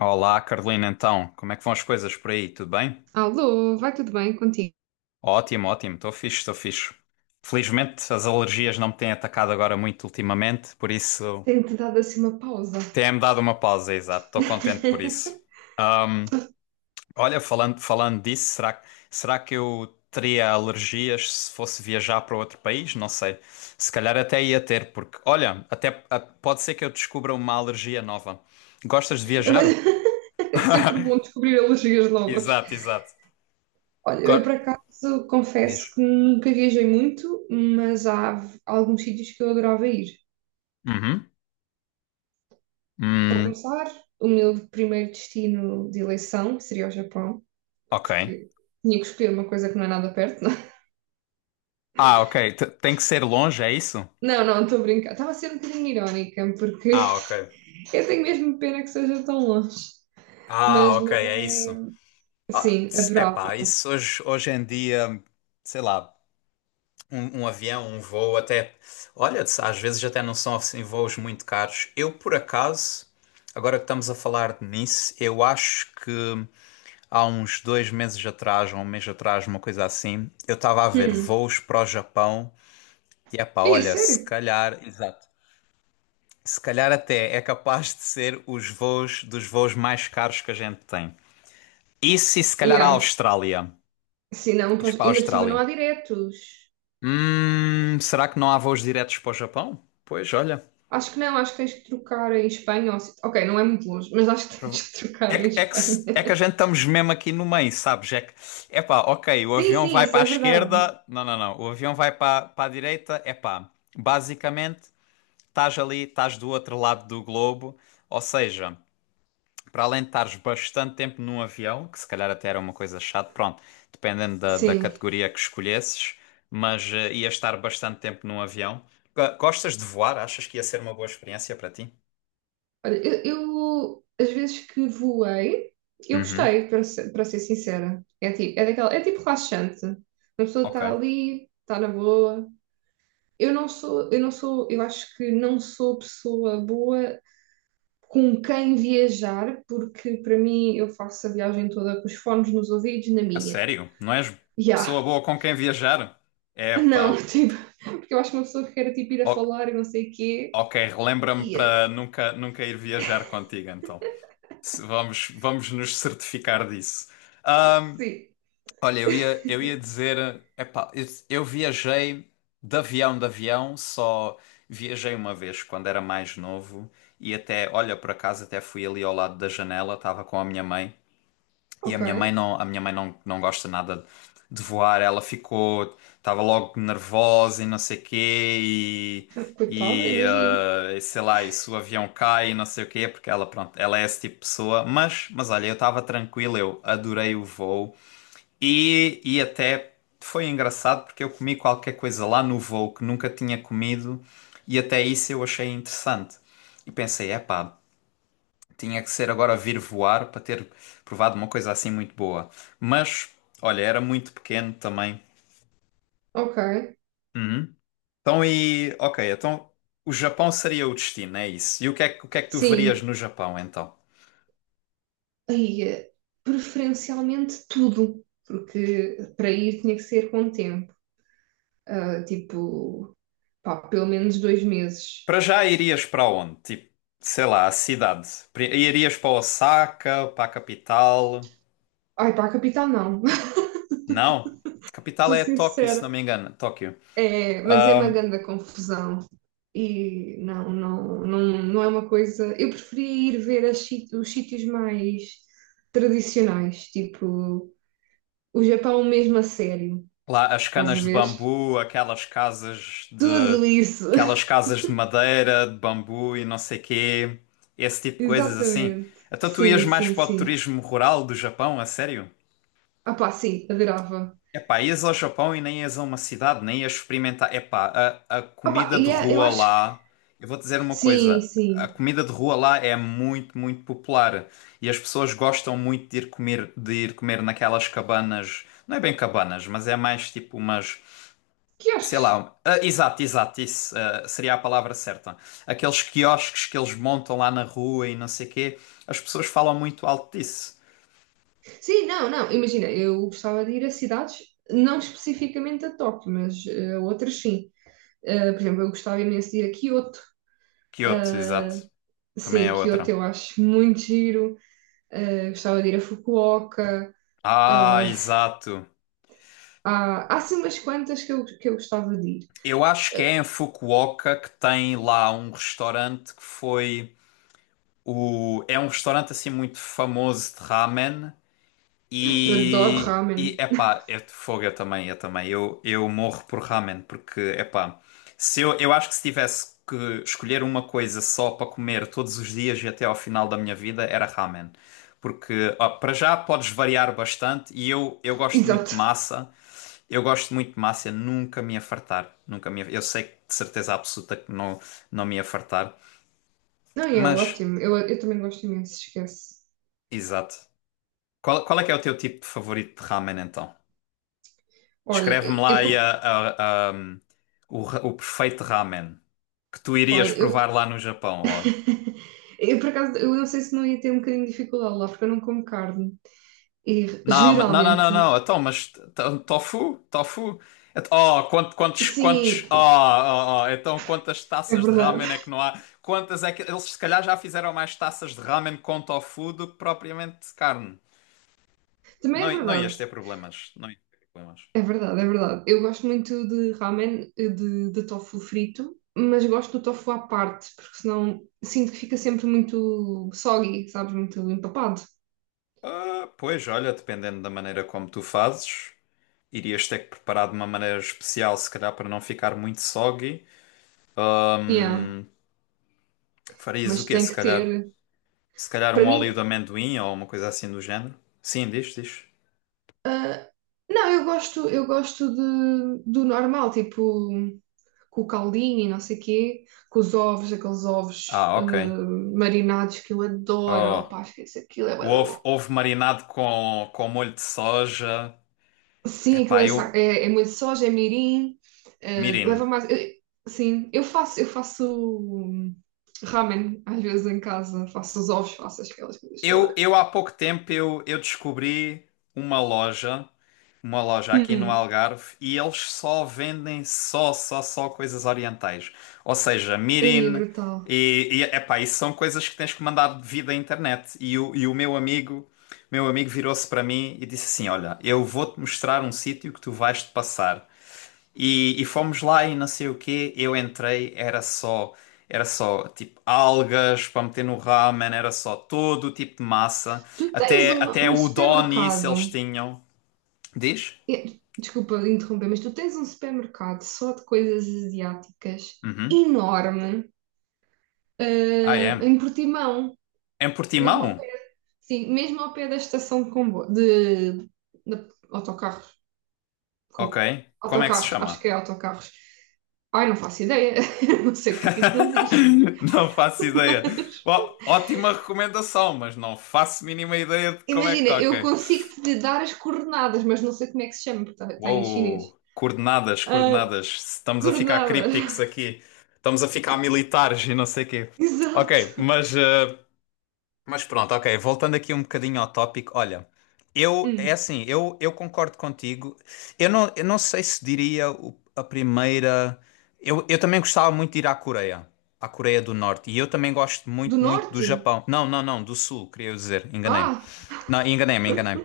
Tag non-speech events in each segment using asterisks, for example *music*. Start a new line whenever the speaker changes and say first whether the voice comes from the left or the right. left: Olá, Carolina, então, como é que vão as coisas por aí? Tudo bem?
right: Alô, vai tudo bem contigo?
left: Ótimo, ótimo, estou fixe, estou fixe. Felizmente as alergias não me têm atacado agora muito ultimamente, por isso
right: Tenho-te dado assim uma pausa.
left: tem-me dado uma pausa, exato, estou contente por
right: *laughs*
left: isso. Olha, falando, falando disso, será que eu teria alergias se fosse viajar para outro país? Não sei, se calhar até ia ter, porque, olha, pode ser que eu descubra uma alergia nova. Gostas de viajar?
right: É sempre bom descobrir alergias novas.
left: Exato, exato.
right: Olha, eu
left: Go-
right: por acaso
left: Diz.
right: confesso que nunca viajei muito, mas há alguns sítios que eu adorava ir.
left: Uhum.
right: Para
left: Hum,
right: começar, o meu primeiro destino de eleição seria o Japão,
left: ok.
right: porque tinha que escolher uma coisa que não é nada perto, não é?
left: Ah, ok. Tem que ser longe, é isso?
right: Não, não, estou a brincar. Estava a ser um bocadinho irónica, porque
left: Ah, ok.
right: *laughs* eu tenho mesmo pena que seja tão longe.
left: Ah, ok,
right: Mas
left: é
right: é.
left: isso. Ah,
right: Sim,
left: é pá,
right: adorava.
left: isso hoje em dia, sei lá, um avião, um voo até. Olha, às vezes até não são assim voos muito caros. Eu, por acaso, agora que estamos a falar nisso, eu acho que há uns 2 meses atrás, ou um mês atrás, uma coisa assim, eu estava a ver
right: Hum.
left: voos para o Japão e é pá,
right: É
left: olha, se
right: sério?
left: calhar. Exato. Se calhar até é capaz de ser os voos dos voos mais caros que a gente tem. Isso e se calhar a
right: Yeah.
left: Austrália.
right: Se não,
left: Ires para a
right: ainda por cima não
left: Austrália.
right: há diretos.
left: Será que não há voos diretos para o Japão? Pois, olha.
right: Acho que não, acho que tens que trocar em Espanha. Ou se- Ok, não é muito longe, mas acho que *laughs*
left: prova-
right: tens que trocar em
left: É, que,
right: Espanha.
left: se- É que a gente estamos mesmo aqui no meio, sabes? É que, epá, ok, o
right: Sim,
left: avião
right: sim,
left: vai
right: isso
left: para a
right: é verdade.
left: esquerda. Não, não, não. O avião vai para a direita. Epá, basicamente, estás ali, estás do outro lado do globo. Ou seja. Para além de estares bastante tempo num avião, que se calhar até era uma coisa chata, pronto, dependendo da
right: Sim.
left: categoria que escolhesses, mas ias estar bastante tempo num avião. Gostas de voar? Achas que ia ser uma boa experiência para ti?
right: Olha, eu, às vezes que voei, eu
left: Uhum.
right: gostei, para ser sincera. É tipo relaxante. Uma pessoa
left: Ok.
right: está ali, está na boa. Eu não sou, eu acho que não sou pessoa boa com quem viajar, porque para mim eu faço a viagem toda com os fones nos ouvidos, na
left: A
right: minha.
left: sério? Não és
right: Ya,
left: pessoa boa com quem viajar?
right: *laughs* não,
left: Epá.
right: tipo, porque eu acho que uma pessoa que quer tipo, ir a
left: O-
right: falar e não sei o quê,
left: ok, relembra-me
right: ia,
left: para nunca, nunca ir viajar contigo, então. Vamos, vamos nos certificar disso.
right: sim,
left: Olha, eu ia dizer, epá, eu viajei de avião, só viajei uma vez quando era mais novo e até, olha, por acaso até fui ali ao lado da janela, estava com a minha mãe e a
right: ok,
left: minha mãe não, a minha mãe não, não gosta nada de voar, ela ficou, estava logo nervosa e não sei quê e,
right: coitada,
left: e
right: imagino,
left: eh, sei lá, e se o avião cai e não sei o quê, porque ela, pronto, ela é esse tipo de pessoa, mas olha, eu estava tranquilo, eu adorei o voo. E até foi engraçado porque eu comi qualquer coisa lá no voo que nunca tinha comido e até isso eu achei interessante. E pensei, epá, tinha que ser agora vir voar para ter provado uma coisa assim muito boa. Mas, olha, era muito pequeno também.
right: ok,
left: Uhum. Então e, ok, então o Japão seria o destino, é isso. E o que é que tu verias
right: sim,
left: no Japão então?
right: ia, preferencialmente tudo, porque para ir tinha que ser com tempo, ah, tipo, pá, pelo menos 2 meses.
left: Para já irias para onde? Tipo, sei lá, a cidade. Irias para Osaka, para a capital?
right: Ai, para a capital não, *laughs*
left: Não. Capital
right: sou
left: é Tóquio, se
right: sincera,
left: não me engano. Tóquio.
right: é, mas é uma
left: Ahm,
right: grande confusão. Não é uma coisa. Eu preferia ir ver os sítios mais tradicionais, tipo o Japão mesmo a sério,
left: Lá as
right: estás a
left: canas de
right: ver?
left: bambu, aquelas casas de
right: Tudo isso! *laughs*
left: madeira, de bambu e não sei quê, esse tipo de coisas assim.
right: Exatamente.
left: Então tu ias
right: Sim,
left: mais
right: sim,
left: para o
right: sim.
left: turismo rural do Japão, a sério?
right: Ah pá, sim, adorava.
left: Epá, ias ao Japão e nem ias a uma cidade, nem ias experimentar. Epá, a
right: Ah pá,
left: comida de
right: eu
left: rua
right: acho que.
left: lá. Eu vou dizer uma
right: Sim,
left: coisa: a
right: sim.
left: comida de rua lá é muito, muito popular. E as pessoas gostam muito de ir comer naquelas cabanas. Não é bem cabanas, mas é mais tipo umas. Sei
right: Quiosques.
left: lá. Ah, exato, exato, isso, seria a palavra certa. Aqueles quiosques que eles montam lá na rua e não sei quê. As pessoas falam muito alto disso.
right: Sim, não, não. Imagina, eu gostava de ir a cidades, não especificamente a Tóquio, mas a outras sim. Por exemplo, eu gostava imenso de ir a Kyoto.
left: Kyoto, exato.
right: eh,
left: Também
right: Sim,
left: é
right: Kyoto
left: outra.
right: eu acho muito giro. Gostava de ir a Fukuoka.
left: Ah,
right: Uh,
left: exato.
right: há, há assim umas quantas que eu gostava de ir.
left: Eu acho que é
right: Uh,
left: em Fukuoka que tem lá um restaurante que foi o é um restaurante assim muito famoso de ramen
right: eu adoro
left: e
right: ramen.
left: epá,
right: *laughs*
left: é de fogo eu também, eu também. Eu morro por ramen porque epá, se eu eu acho que se tivesse que escolher uma coisa só para comer todos os dias e até ao final da minha vida era ramen. Porque ó, para já podes variar bastante e eu gosto muito de
right: Exato.
left: massa. Eu gosto muito de massa, eu nunca me ia fartar. Nunca me ia... Eu sei que de certeza absoluta que não me ia fartar.
right: Não, e é
left: Mas,
right: ótimo. Eu também gosto imenso, esquece.
left: exato. Qual é que é o teu tipo de favorito de ramen então?
right: Olha,
left: Descreve-me lá
right: eu,
left: aí
right: como-
left: o perfeito ramen que tu irias
right: olha, eu,
left: provar lá no Japão. Ó.
right: *laughs* eu por acaso, eu não sei se não ia ter um bocadinho de dificuldade lá, porque eu não como carne. E
left: Não, não, não, não,
right: geralmente,
left: não. Então, mas tofu? Tofu? Oh,
right: sim,
left: então quantas
right: é
left: taças de
right: verdade.
left: ramen é que não há? Quantas é que eles se calhar já fizeram mais taças de ramen com tofu do que propriamente de carne?
right: *laughs* Também é
left: Não, não
right: verdade.
left: ias ter problemas, não ias ter problemas.
right: É verdade, é verdade. Eu gosto muito de ramen, de tofu frito, mas gosto do tofu à parte, porque senão sinto que fica sempre muito soggy, sabes? Muito empapado.
left: Ah, pois, olha, dependendo da maneira como tu fazes, irias ter que preparar de uma maneira especial, se calhar para não ficar muito soggy.
right: Yeah,
left: Ahm, Farias o
right: mas
left: quê,
right: tem
left: se
right: que
left: calhar?
right: ter.
left: Se calhar um
right: Para mim,
left: óleo de amendoim ou uma coisa assim do género. Sim, diz, diz.
right: ah, não, eu gosto de, do normal, tipo com o caldinho e não sei quê, com os ovos, aqueles ovos
left: Ah, ok.
right: marinados que eu adoro.
left: Oh,
right: Opá, esquece aquilo, é
left: o
right: bué da
left: ovo,
right: bom.
left: ovo marinado com molho de soja.
right: Sim,
left: Epá, eu...
right: é, é muito soja, é mirim,
left: Mirin.
right: leva mais. Sim, eu faço ramen às vezes em casa, faço os ovos, faço aquelas coisas
left: Eu,
right: todas.
left: eu há pouco tempo eu descobri uma loja, aqui no
right: Hum,
left: Algarve e eles só vendem só coisas orientais. Ou seja,
right: aí é
left: mirin
right: brutal.
left: e epá, isso são coisas que tens que mandar de vida à internet. E o meu amigo, virou-se para mim e disse assim: Olha, eu vou-te mostrar um sítio que tu vais-te passar. E fomos lá e não sei o quê, eu entrei, era só tipo algas para meter no ramen, era só todo o tipo de massa,
right: Tu tens
left: até,
right: um,
left: até
right: um
left: o udon isso eles
right: supermercado,
left: tinham. Diz?
right: eh, desculpa interromper, mas tu tens um supermercado só de coisas asiáticas
left: Uhum.
right: enorme,
left: Ah, é.
right: em Portimão,
left: Em
right: mesmo ao,
left: Portimão?
right: sim, mesmo ao pé da estação de comboio, de autocarros.
left: Ok.
right: Como
left: Como é que se
right: autocarros, acho que
left: chama?
right: é autocarros. Ai, não faço ideia, *laughs* não sei o que é que aquilo diz.
left: *laughs* Não faço ideia. Ótima recomendação, mas não faço mínima ideia de como é que.
right: Imagina, eu
left: Ok.
right: consigo te dar as coordenadas, mas não sei como é que se chama, porque está em chinês.
left: Uou, coordenadas,
right: Ah,
left: coordenadas. Estamos a ficar
right: coordenadas,
left: crípticos aqui. Estamos a ficar militares e não sei quê.
right: *laughs*
left: Ok,
right: exato.
left: mas pronto, ok. Voltando aqui um bocadinho ao tópico, olha, eu, é
right: Hum.
left: assim, eu concordo contigo. Eu não sei se diria a primeira. Eu também gostava muito de ir à Coreia do Norte. E eu também gosto
right: Do
left: muito, muito do
right: norte?
left: Japão. Não, não, não, do Sul, queria dizer, enganei-me.
right: Ah,
left: Não, enganei-me, enganei-me.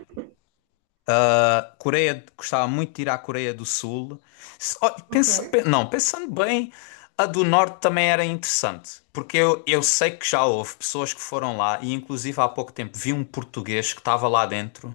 left: Ah, Coreia, gostava muito de ir à Coreia do Sul. Ó,
right: ok.
left: não, pensando bem, a do Norte também era interessante, porque eu sei que já houve pessoas que foram lá, e inclusive há pouco tempo vi um português que estava lá dentro,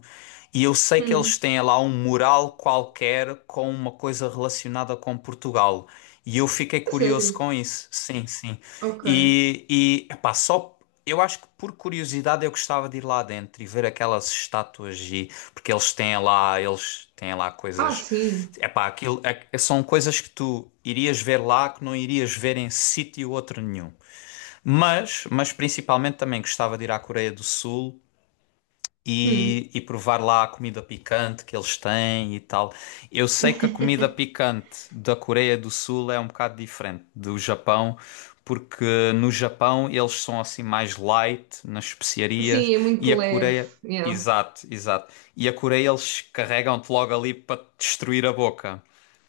left: e eu sei que eles
right: Hum.
left: têm lá um mural qualquer com uma coisa relacionada com Portugal. E eu fiquei
right: A
left: curioso
right: sério?
left: com isso, sim, sim.
right: Ok.
left: E epá, só eu acho que por curiosidade eu gostava de ir lá dentro e ver aquelas estátuas e porque eles têm lá
right: Ah,
left: coisas.
right: sim.
left: Epá, aquilo são coisas que tu irias ver lá que não irias ver em sítio outro nenhum. Mas principalmente também gostava de ir à Coreia do Sul
right: Hum.
left: e provar lá a comida picante que eles têm e tal. Eu sei que a comida
right: *laughs*
left: picante da Coreia do Sul é um bocado diferente do Japão, porque no Japão eles são assim mais light nas especiarias
right: Sim, é
left: e
right: muito
left: a
right: leve.
left: Coreia.
right: Yeah.
left: Exato, exato. E a Coreia eles carregam-te logo ali para te destruir a boca.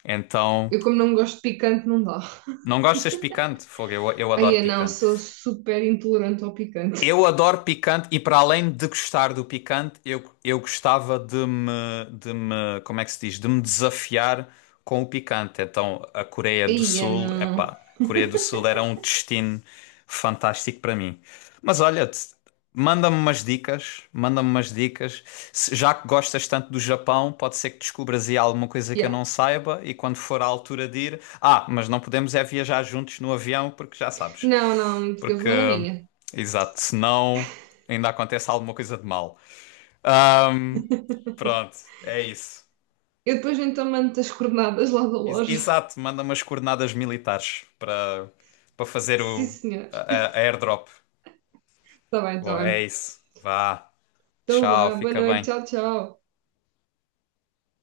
left: Então,
right: Eu, como não gosto de picante, não dá.
left: não gostas picante? Fogo, eu
right: Ai,
left: adoro
right: é não,
left: picante.
right: sou super intolerante ao picante.
left: Eu adoro picante e para além de gostar do picante, eu gostava de me, como é que se diz, de me desafiar com o picante. Então, a Coreia do
right: Ai, é
left: Sul,
right: não.
left: epá, Coreia do Sul era um destino fantástico para mim. Mas olha, manda-me umas dicas, manda-me umas dicas. Já que gostas tanto do Japão, pode ser que descubras aí alguma coisa que eu
right: Yeah.
left: não saiba e quando for à altura de ir, mas não podemos é viajar juntos no avião porque já sabes.
right: Não, não, eu
left: Porque
right: vou na minha.
left: Exato, senão ainda acontece alguma coisa de mal. Ahm, Pronto, é isso.
right: Eu depois então mando as coordenadas lá da loja.
left: Exato, manda umas coordenadas militares para fazer
right: Sim, senhor.
left: a airdrop.
right: Está bem, está
left: Bom, é
right: bem.
left: isso. Vá.
right: Então
left: Tchau,
right: vá, boa
left: fica
right: noite,
left: bem.
right: tchau, tchau.